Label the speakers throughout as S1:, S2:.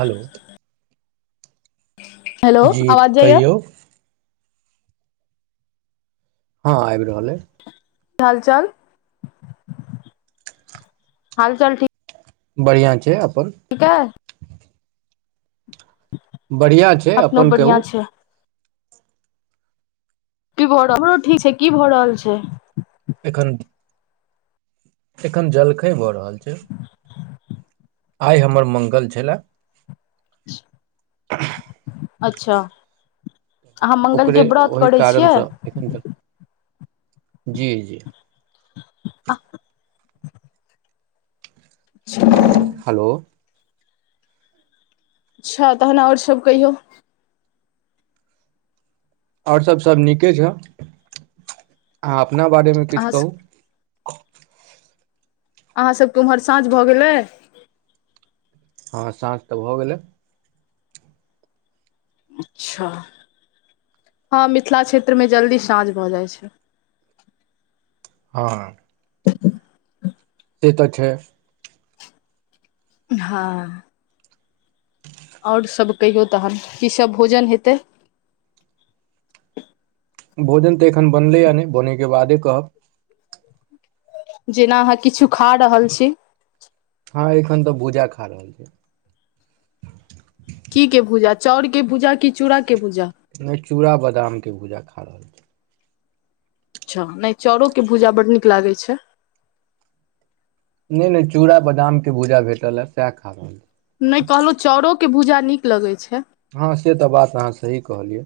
S1: हलो
S2: hello आवाज जाइया
S1: कहियौ हँ आ
S2: क हाल चाल हाल चाल ठीक
S1: बढ़िआ छै अपन
S2: ठीकै
S1: बढ़िआ छै
S2: अपनो
S1: अपन
S2: बढ़िया
S1: कहू
S2: छै त भरो ठीक छै की भऽ रहल छै
S1: एखन एखन जलखै भऽ रहल छै आइ हमर मङ्गल छलए
S2: ह
S1: [inaudible]
S2: अच्छा अहाँ
S1: ओकरे
S2: मङ्गलके व्रत
S1: ओहि
S2: करै छियै
S1: कारणसँ एखन जल जी जी
S2: आ
S1: हेलो
S2: अच्छा तहन आओर सभ कहियौ
S1: आओर सभ सभ नीके छै अहाँ अपना बारेमे
S2: अहाँ
S1: किछु कहू आ
S2: अहाँसभके ओम्हर साँझ भऽ गेलै
S1: हँ साँझ तऽ भऽ गेलै
S2: अच्छा हँ मिथिला क्षेत्रमे जल्दी साँझ भऽ जाइ छै
S1: हँ से तऽ छै
S2: हँ आओर सभ कहियौ तखन कीसभ भोजन हेतै
S1: भोजन तऽ एखन बनलैए नहि बनयके बादे कहब
S2: जेना अहाँ किछु खा रहल छी
S1: हँ एखन तऽ भूजा खा रहल छै
S2: की के भूजा चाउर के भूजा किी चूड़ा के भूजा
S1: नहि चूड़ा बादाम के भूजा खा रहल छी
S2: अच्छा नहि चाउरोके भूजा बड्ड नीक लागै छै
S1: नहि नहि चूड़ा बादामके भूजा भेटल हँ सएह खा रहल
S2: नहि कहलहु चाउरो के भूजा नीक लगैत छै
S1: हँ से तऽ बात अहाँ सही कहलियै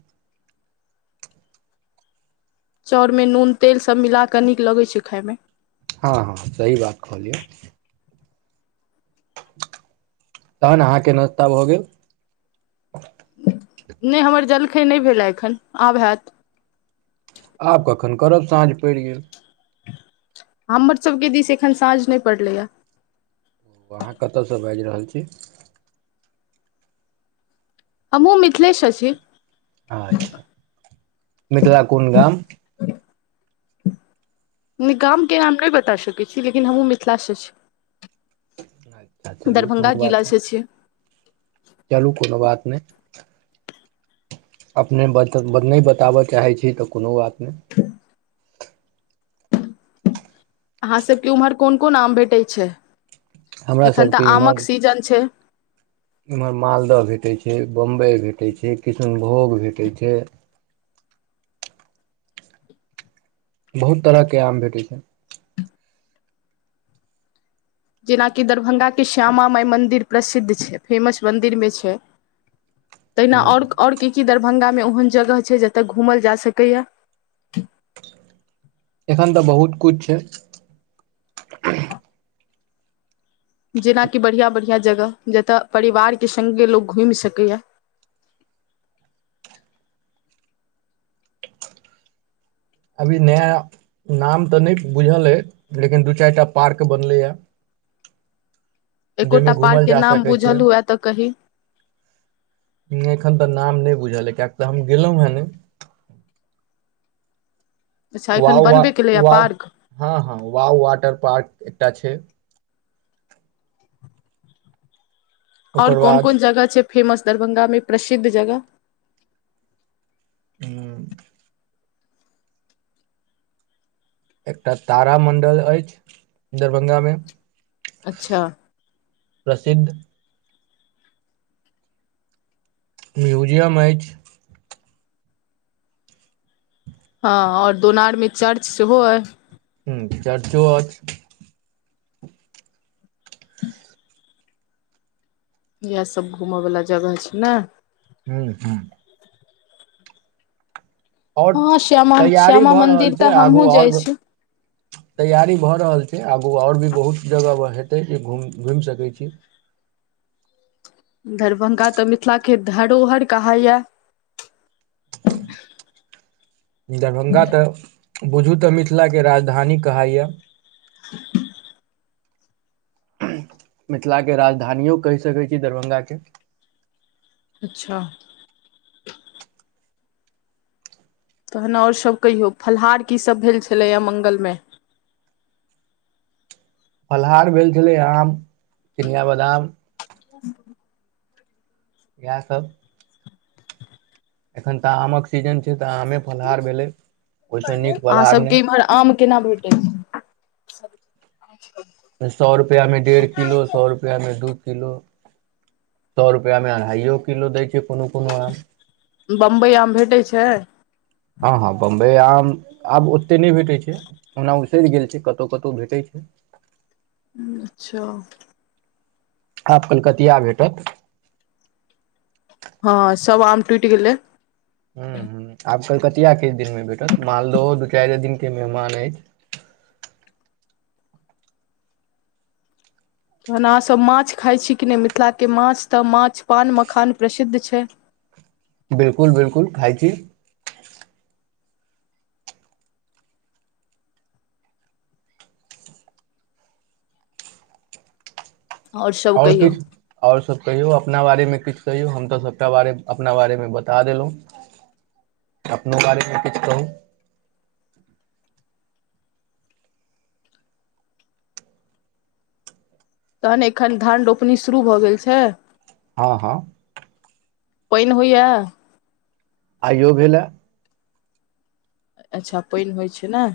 S2: चाउरमे नून तेलसभ मिला कऽ नीक लगैत छै खाायमे
S1: हँ हँ सही बात कहलियौ तहन अहाँके नाश्ता भऽ गेल
S2: नहि हमर जलखै नहि भेलए एखन आब हैत
S1: आब कखन करब साँझ पड़ि गेल
S2: हमरसभके दिस एखन साँझ नहि पड़लैए
S1: अहाँ कतयसँ बाजि रहल छी
S2: आ हमू मिथिलेश अछि छी
S1: अच्छा मिथिला कोन गाम
S2: नहि गामके नाम नहि बता सकै छी लेकिन हमहूँ मिथिलासँ छी
S1: अच्छा चलू
S2: दरभंगा
S1: कोनो बात है
S2: जिलासँ छियै
S1: चलू कोनो बात नहि अपने बत नहि बताबय चाहै छी तऽ कोनो बात नहि
S2: अहाँसभके ओम्हर कोन कोन आम भेटैत छै
S1: हमरा
S2: एखन तऽ आमक सीजन छै
S1: एम्हर मालदह भेटैत छै बम्बइ भेटैत छै किष्नभोग भेटैत छै
S2: [inaudible]
S1: बहुत तरहके आम भेटैत छै
S2: जेनाकि दरभंगाके श्यामा माइ मन्दिर प्रसिद्ध छै फेमस मन्दिरमे छै तहिना
S1: हँ
S2: आओर की कि दरभङंगामे ओ ओहन जगह छै जतय घूमल जा सकैया
S1: एखन तऽ बहुत किछु छै
S2: जेनाकि बढ़िआँ बढ़िआँ जगह जतय परिवारके सङ्गे लोक घुमि सकैए [inaudible]
S1: अभी नया नाम तऽ नहि बुझल अइ लेकिन दू चारि टा पार्क बनलैए
S2: एकोटा
S1: जाहिमे
S2: पार्क
S1: घुमल
S2: के
S1: जा
S2: नाम
S1: सकै छै
S2: बुझल हुए तऽ कही
S1: एखन तऽ नाम नहि बुझल ह कियक तऽ हम गेलहुं हे ने
S2: अच्छा
S1: व
S2: एखन
S1: व
S2: बनबे केलैया
S1: वाव
S2: पार्क
S1: हँ हँ वाव वाटर पार्क एकटा छै
S2: ओर
S1: ओकर
S2: कोन
S1: बाद
S2: कोन जगह छै फेमस दरभ्ंगामे प्रसिद्ध जगह
S1: ह एकटा तारामण्डल अछि दरभंगामे
S2: अच्छा
S1: प्रसिद्ध म्यूजियम मैज
S2: हँ ओर दोनर चर्चो सेहो अछि
S1: चर्चो अछि
S2: इएहसभ घूमयवला जगह छै ने
S1: हू हँ ओर
S2: हँ श्यामा
S1: तैयारी
S2: श्यामा
S1: भऽ रहल
S2: मंदिर
S1: छै
S2: तऽ
S1: आगू
S2: हमहुँ
S1: ओर
S2: जाइ छी
S1: तैयारी भऽ रहल छै आगू ओर भी बहुत जगह हेतै जे घुम घुमि सकै छी
S2: दरभंगा तऽ मिथिलाके धरोहर कहइए [inaudible]
S1: दरभंगा तऽ बुझू तऽ मिथिलाके राजधानी कह यए
S2: [inaudible]
S1: मिथिलाके राजधानियो कहि सकै छी दरभंगाके
S2: अच्छा तहन आओर सभ कहियौ फलाहार कीसभ भेल छलैए मंगल मयै
S1: फलाहार भेल छलै आम चनििया बादाम
S2: क [inaudible]
S1: इएहसभ एखन तऽ आमक सीजन छै तऽ आमे फलहार भेलै ओहिसँ नीक फलहार
S2: अहाँसभके
S1: नहि
S2: इम्हर आम केना भेटै छै
S1: सए रुपआ में डेढ़ किलो सए रुपआ में दू को सए रुपआ मे अढ़ाइो किलो दै छै कोनो कोनो आम
S2: बम्बइ आम भेटै छै
S1: हँ हँ बम्बई आम आब ओते नहि भेटैत छै ओना उसरि गेल छै कतहु कतहु भेटैत छै
S2: अच्छा
S1: आ अपन कथिी आ भेटत
S2: हँ सब आम टुटि गेलै
S1: ह ह आ कलकतिया किस दिन में बैठो मालदहो दू चारि दिन क के मेहमान अछि
S2: तहन अहाँसभ माछ खााय छी कि नहि मिथिलाके माछ तऽ माछ पान मखान प्रसिद्ध छै [inaudible]
S1: बिलकुल बिलकुल खाइ छी
S2: आओर सभ
S1: ओर
S2: कहियौ
S1: किछु ओर सब कहियौ अपना बारेमे किछु कहियौ हम तऽ सभटा बारे अपना बारेमे बता देलहुँ अपनो बड़ेमे किछ कहू
S2: तखन एखन धान रोपनी शुरू भऽ गेल छै
S1: हँ हँ
S2: पइन होइए
S1: आइयो भेलए
S2: अच्छा पानि होइ छै ने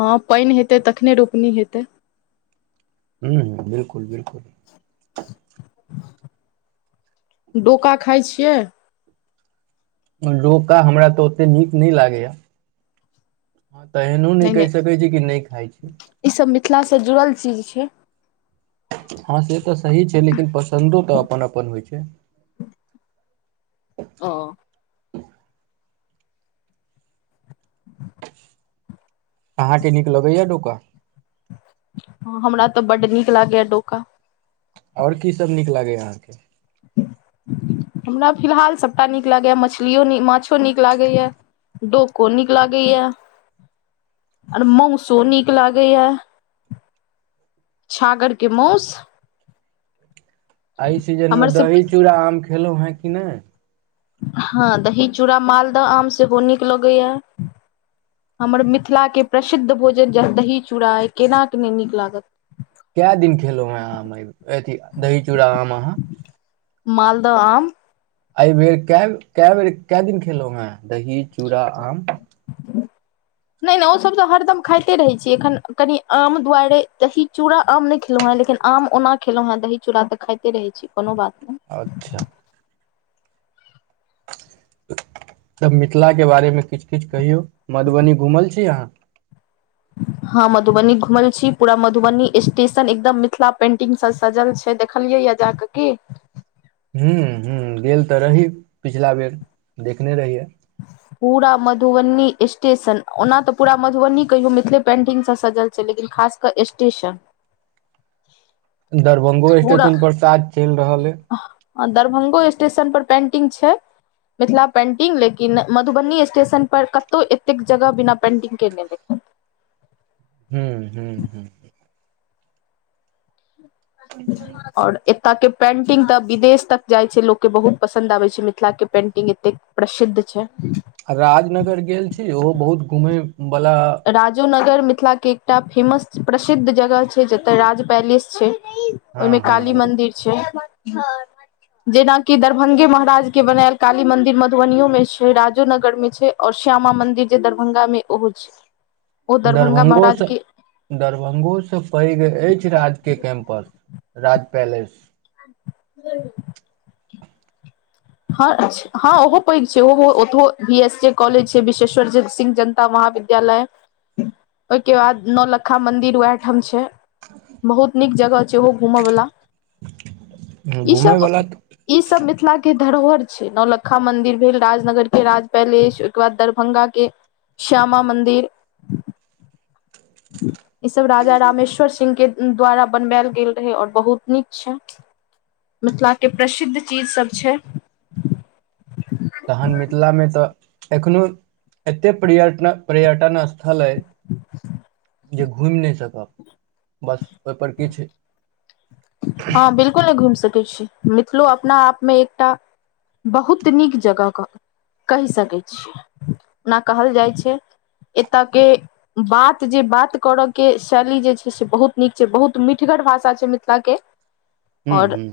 S2: हँ पानि हेतै तखने रोपनी हेतै
S1: ह ह बिलकुल बिलकुल
S2: डोका खाइ छियै
S1: रोका हमरा तऽ ओतेक नीक नहि लागैए हँ तऽ एहनो नहि कहि सकै छी कि नहि खाइ छि
S2: ईसभ मिथिलासँ जुड़ल चीज छै
S1: हँ से तऽ सही छै लेकिन पसन्दो तऽ अपन अपन होइ छै
S2: ह
S1: अहाँके नीक लगैया डोका
S2: ह हमरा तऽ बड्ड नीक लागैएा डोका
S1: ते
S2: हमरा फिलहाल सभटा नीक लागैए मछलिओ माछो नीक लागैए डोको नीक लागै है मंसो नीक लागै है छागरके मंस
S1: एहि सीजनमे दही चूड़ा आम खेलहुँ है कि नहि
S2: हँ दही चूड़ा मालदह आम सेहो नीक लगैए हमर मिथिलाके प्रसिद्ध भोजन जे दही चूड़ा अ केनाके नहि नीक लागत
S1: क दिन खेलो हैं आम अथ दही चूड़ा आम अहा
S2: दम
S1: एहिइ बेर क क बेर क दिन खेलहु ह दही चूड़ा आम
S2: ह नहि नहि ओसभ तऽ हरदम खाइते रहै छीै एखन कनि आम दुआरे तही चूड़ा आम नहि खेलौँ हे लेकिन आम ओना खेलों हें दही चूड़ा तऽ खाे रहे छी कोनो बात नहि
S1: अच्छा तब मिथिला के बारेमे किछु किछु कहियौ मधुबनी घुमल छी अहाँ
S2: ह हां मधुबनी घुमल छी पूरा मधुबनी स्टेशन एकदम मिथिला पेंटिंग से सजल छै देखलिये जा कऽ कि
S1: हू ह गेल तऽ रही पिछला बेर देखने रहिये
S2: पूरा मधुबनी स्टेशन ओना तऽ पूरा मधुबनी कहियौ मिथिले पेंटिंगसँ सजल छै लेकिन खासकर स्टेशन
S1: दरभ्ंगो स्टेशन पर तऽ काज चलि रहल हइ
S2: ह दरभंगो स्टेशन पर पेंटिंग छै मिथिला पेन्टिंग लेकिन मधुबनी स्टेशनपर कतहु एतेक जगह बिना पेन्टिंगके नहि देखथि ह
S1: हू हू ह
S2: ओर एत के पेंटिंग त विदेश तक जाय छै लोको के बहुत पसंन्द आबे छै मिथिला के पेंटिंग एते प्रसिद्ध छै
S1: राजनगर गेल छी ओहो बहुत घूमयवला
S2: गर मिथिलाके एकटा फेमस प्रसिद्ध जगह छै जतय राज पैलेस छै
S1: हँ
S2: ओहिमे
S1: हँ
S2: काली
S1: ओ
S2: मन्दिर छै जेनाकि दरभंगे महाराज के बनायल काली मंदिर मधुबनियो मे छै राजो नगर मे छै ओर श्यामा मंदिर जे दरभंगा मे ओहो छै ओ दरभंगा महाराज
S1: दरभंगोसँ
S2: के
S1: दरभंगोसँ पैघ अछि राजकेय कैम्पस राज पैलेस
S2: हू ह हँ ओहो पैघ छैहो ओतहो बी एस ए कॉलेज छै विशेश्वर सिंह जनता वहाँ महा विद्यालय ओहिके बाद नौलखा मंदिर ओएह ठाम छै बहुत नीक जगह छै ओहो घूमवला ई
S1: घूमय
S2: सब
S1: वला
S2: ई सब मिथिला के धरोहर छै नौलक्खा मंदिर भेल राजनगर के राज पैलेस ओहिके बाद दरभंगा के श्यामा मन्दिर ई सब राजा रमेश्वर सिंह के द्वारा बनबायल गेल रहै आओर बहुत नीक छै मिथिलाके प्रसिद्ध चीजसभ छै
S1: तखन मिथिलामे तऽ एखनोहु एतेक पर्यट पर्यटन स्थल छलै जे घुमि नहि सकब बस ओहिपर किछु
S2: हँ बिलकुल नहि घुमि सकैत छी मिथिलो अपना आपमे एकटा बहुत नीक जगहके कहि सकैत छियै ओना कहल जाइ छै एतय के बात जे बात करय के शैली जे छै से बहुत नीक छै बहुत मीठा भाषा छै मिथिलाके
S1: हुं
S2: आओर
S1: हुं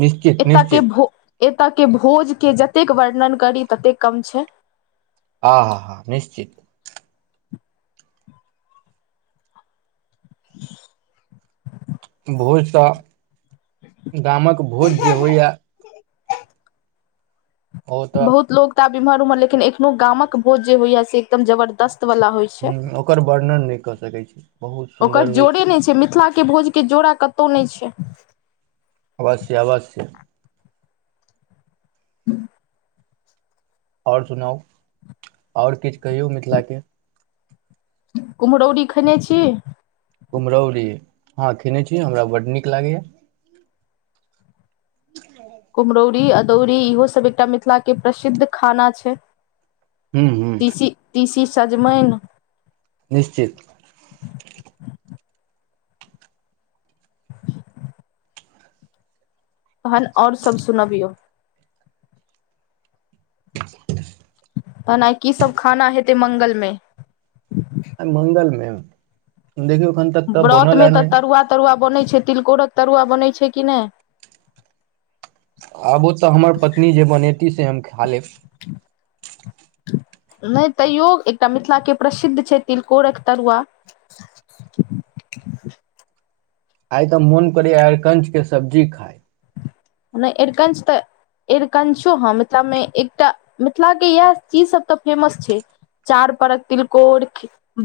S1: निश्चित
S2: ए ताक
S1: निश्चित
S2: भो ओतऽ के भोजके जतेक वर्णन करी ततेक कम छै
S1: हँ ह अहा निश्चित भोजसँ गामक भोज जे होइए ओ तऽ
S2: बहुत लोग तऽ आब एम्हर उम्हर लेकिन एखनो गामक भोज जे होइया से एकदम जबरदस्त वला होइ छै
S1: हुं ओकर वर्णन नहि कऽ सकै छी बहुत
S2: ओकर
S1: सुन्दर होइ
S2: जोड़े नहि छै मिथिला के भोज के जोड़ा कतहु नहि छै
S1: अवश्य अवश्य
S2: ह्म
S1: आओर सुनाउ आओर किछु कहियौ मिथिलाके
S2: कुम्हरौरी खेने छी
S1: कुम्हरौरी हँ खेने छी हमरा बड्ड नीक लागैए
S2: [inaudible] कुम्हरौरी अदौरी इहोसभ एकटा मिथिलाके प्रसिद्ध खाना छै
S1: हूँ हूँ
S2: तिसी तिसी सजमनि
S1: निश्चित
S2: तहन आओर सभ सुनबियौ तेना कीसभ खाना हेतै मङ्ंगलमे
S1: आइ मंगल मे देखियौ एखन तक तऽ
S2: व्रत
S1: बनल
S2: में
S1: ह
S2: तऽ
S1: नहि
S2: तरुआ तरुआ बनै छै तिलकोरक तरुआ बनैत छै छै कि नहि
S1: आब ओ तऽ हमर पत्नी जे बनेती से हम खा लेब
S2: नहि तैयो एकटा मिथिलाके प्रसिद्ध छै तिलकोरक तरुआ [inaudible]
S1: आइ तऽ मोन करै आरकंचके सब्जी खाइ
S2: नहि एरकंच‌तऽ एरकंछो हँ मिथिलामे एकटा मिथिलाे इएह चीजसभ तऽ फेमस छै चार परक तिलकोर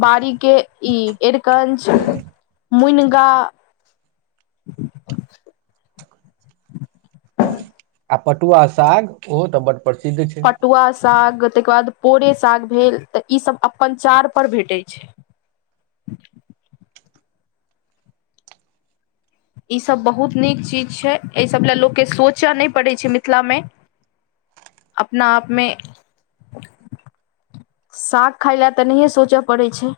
S2: बड़ी के ई एरकञ मुन गा
S1: आ पटुआ साग ओहो तऽ बड्ड प्रसिद्ध छैइ
S2: पटुआ साग तई के बाद पोरे साग भेल तऽ ई सब अपन चारे पर भेटैइ छैइ [inaudible] ईसब बहुत नीक चीज छैइ अइसब लेल लोकके सोंचय नई पड़ै छैइ मिथिला में अपना आपमें साग खाय लेल तऽ नहिए सोचय पड़ै छैइ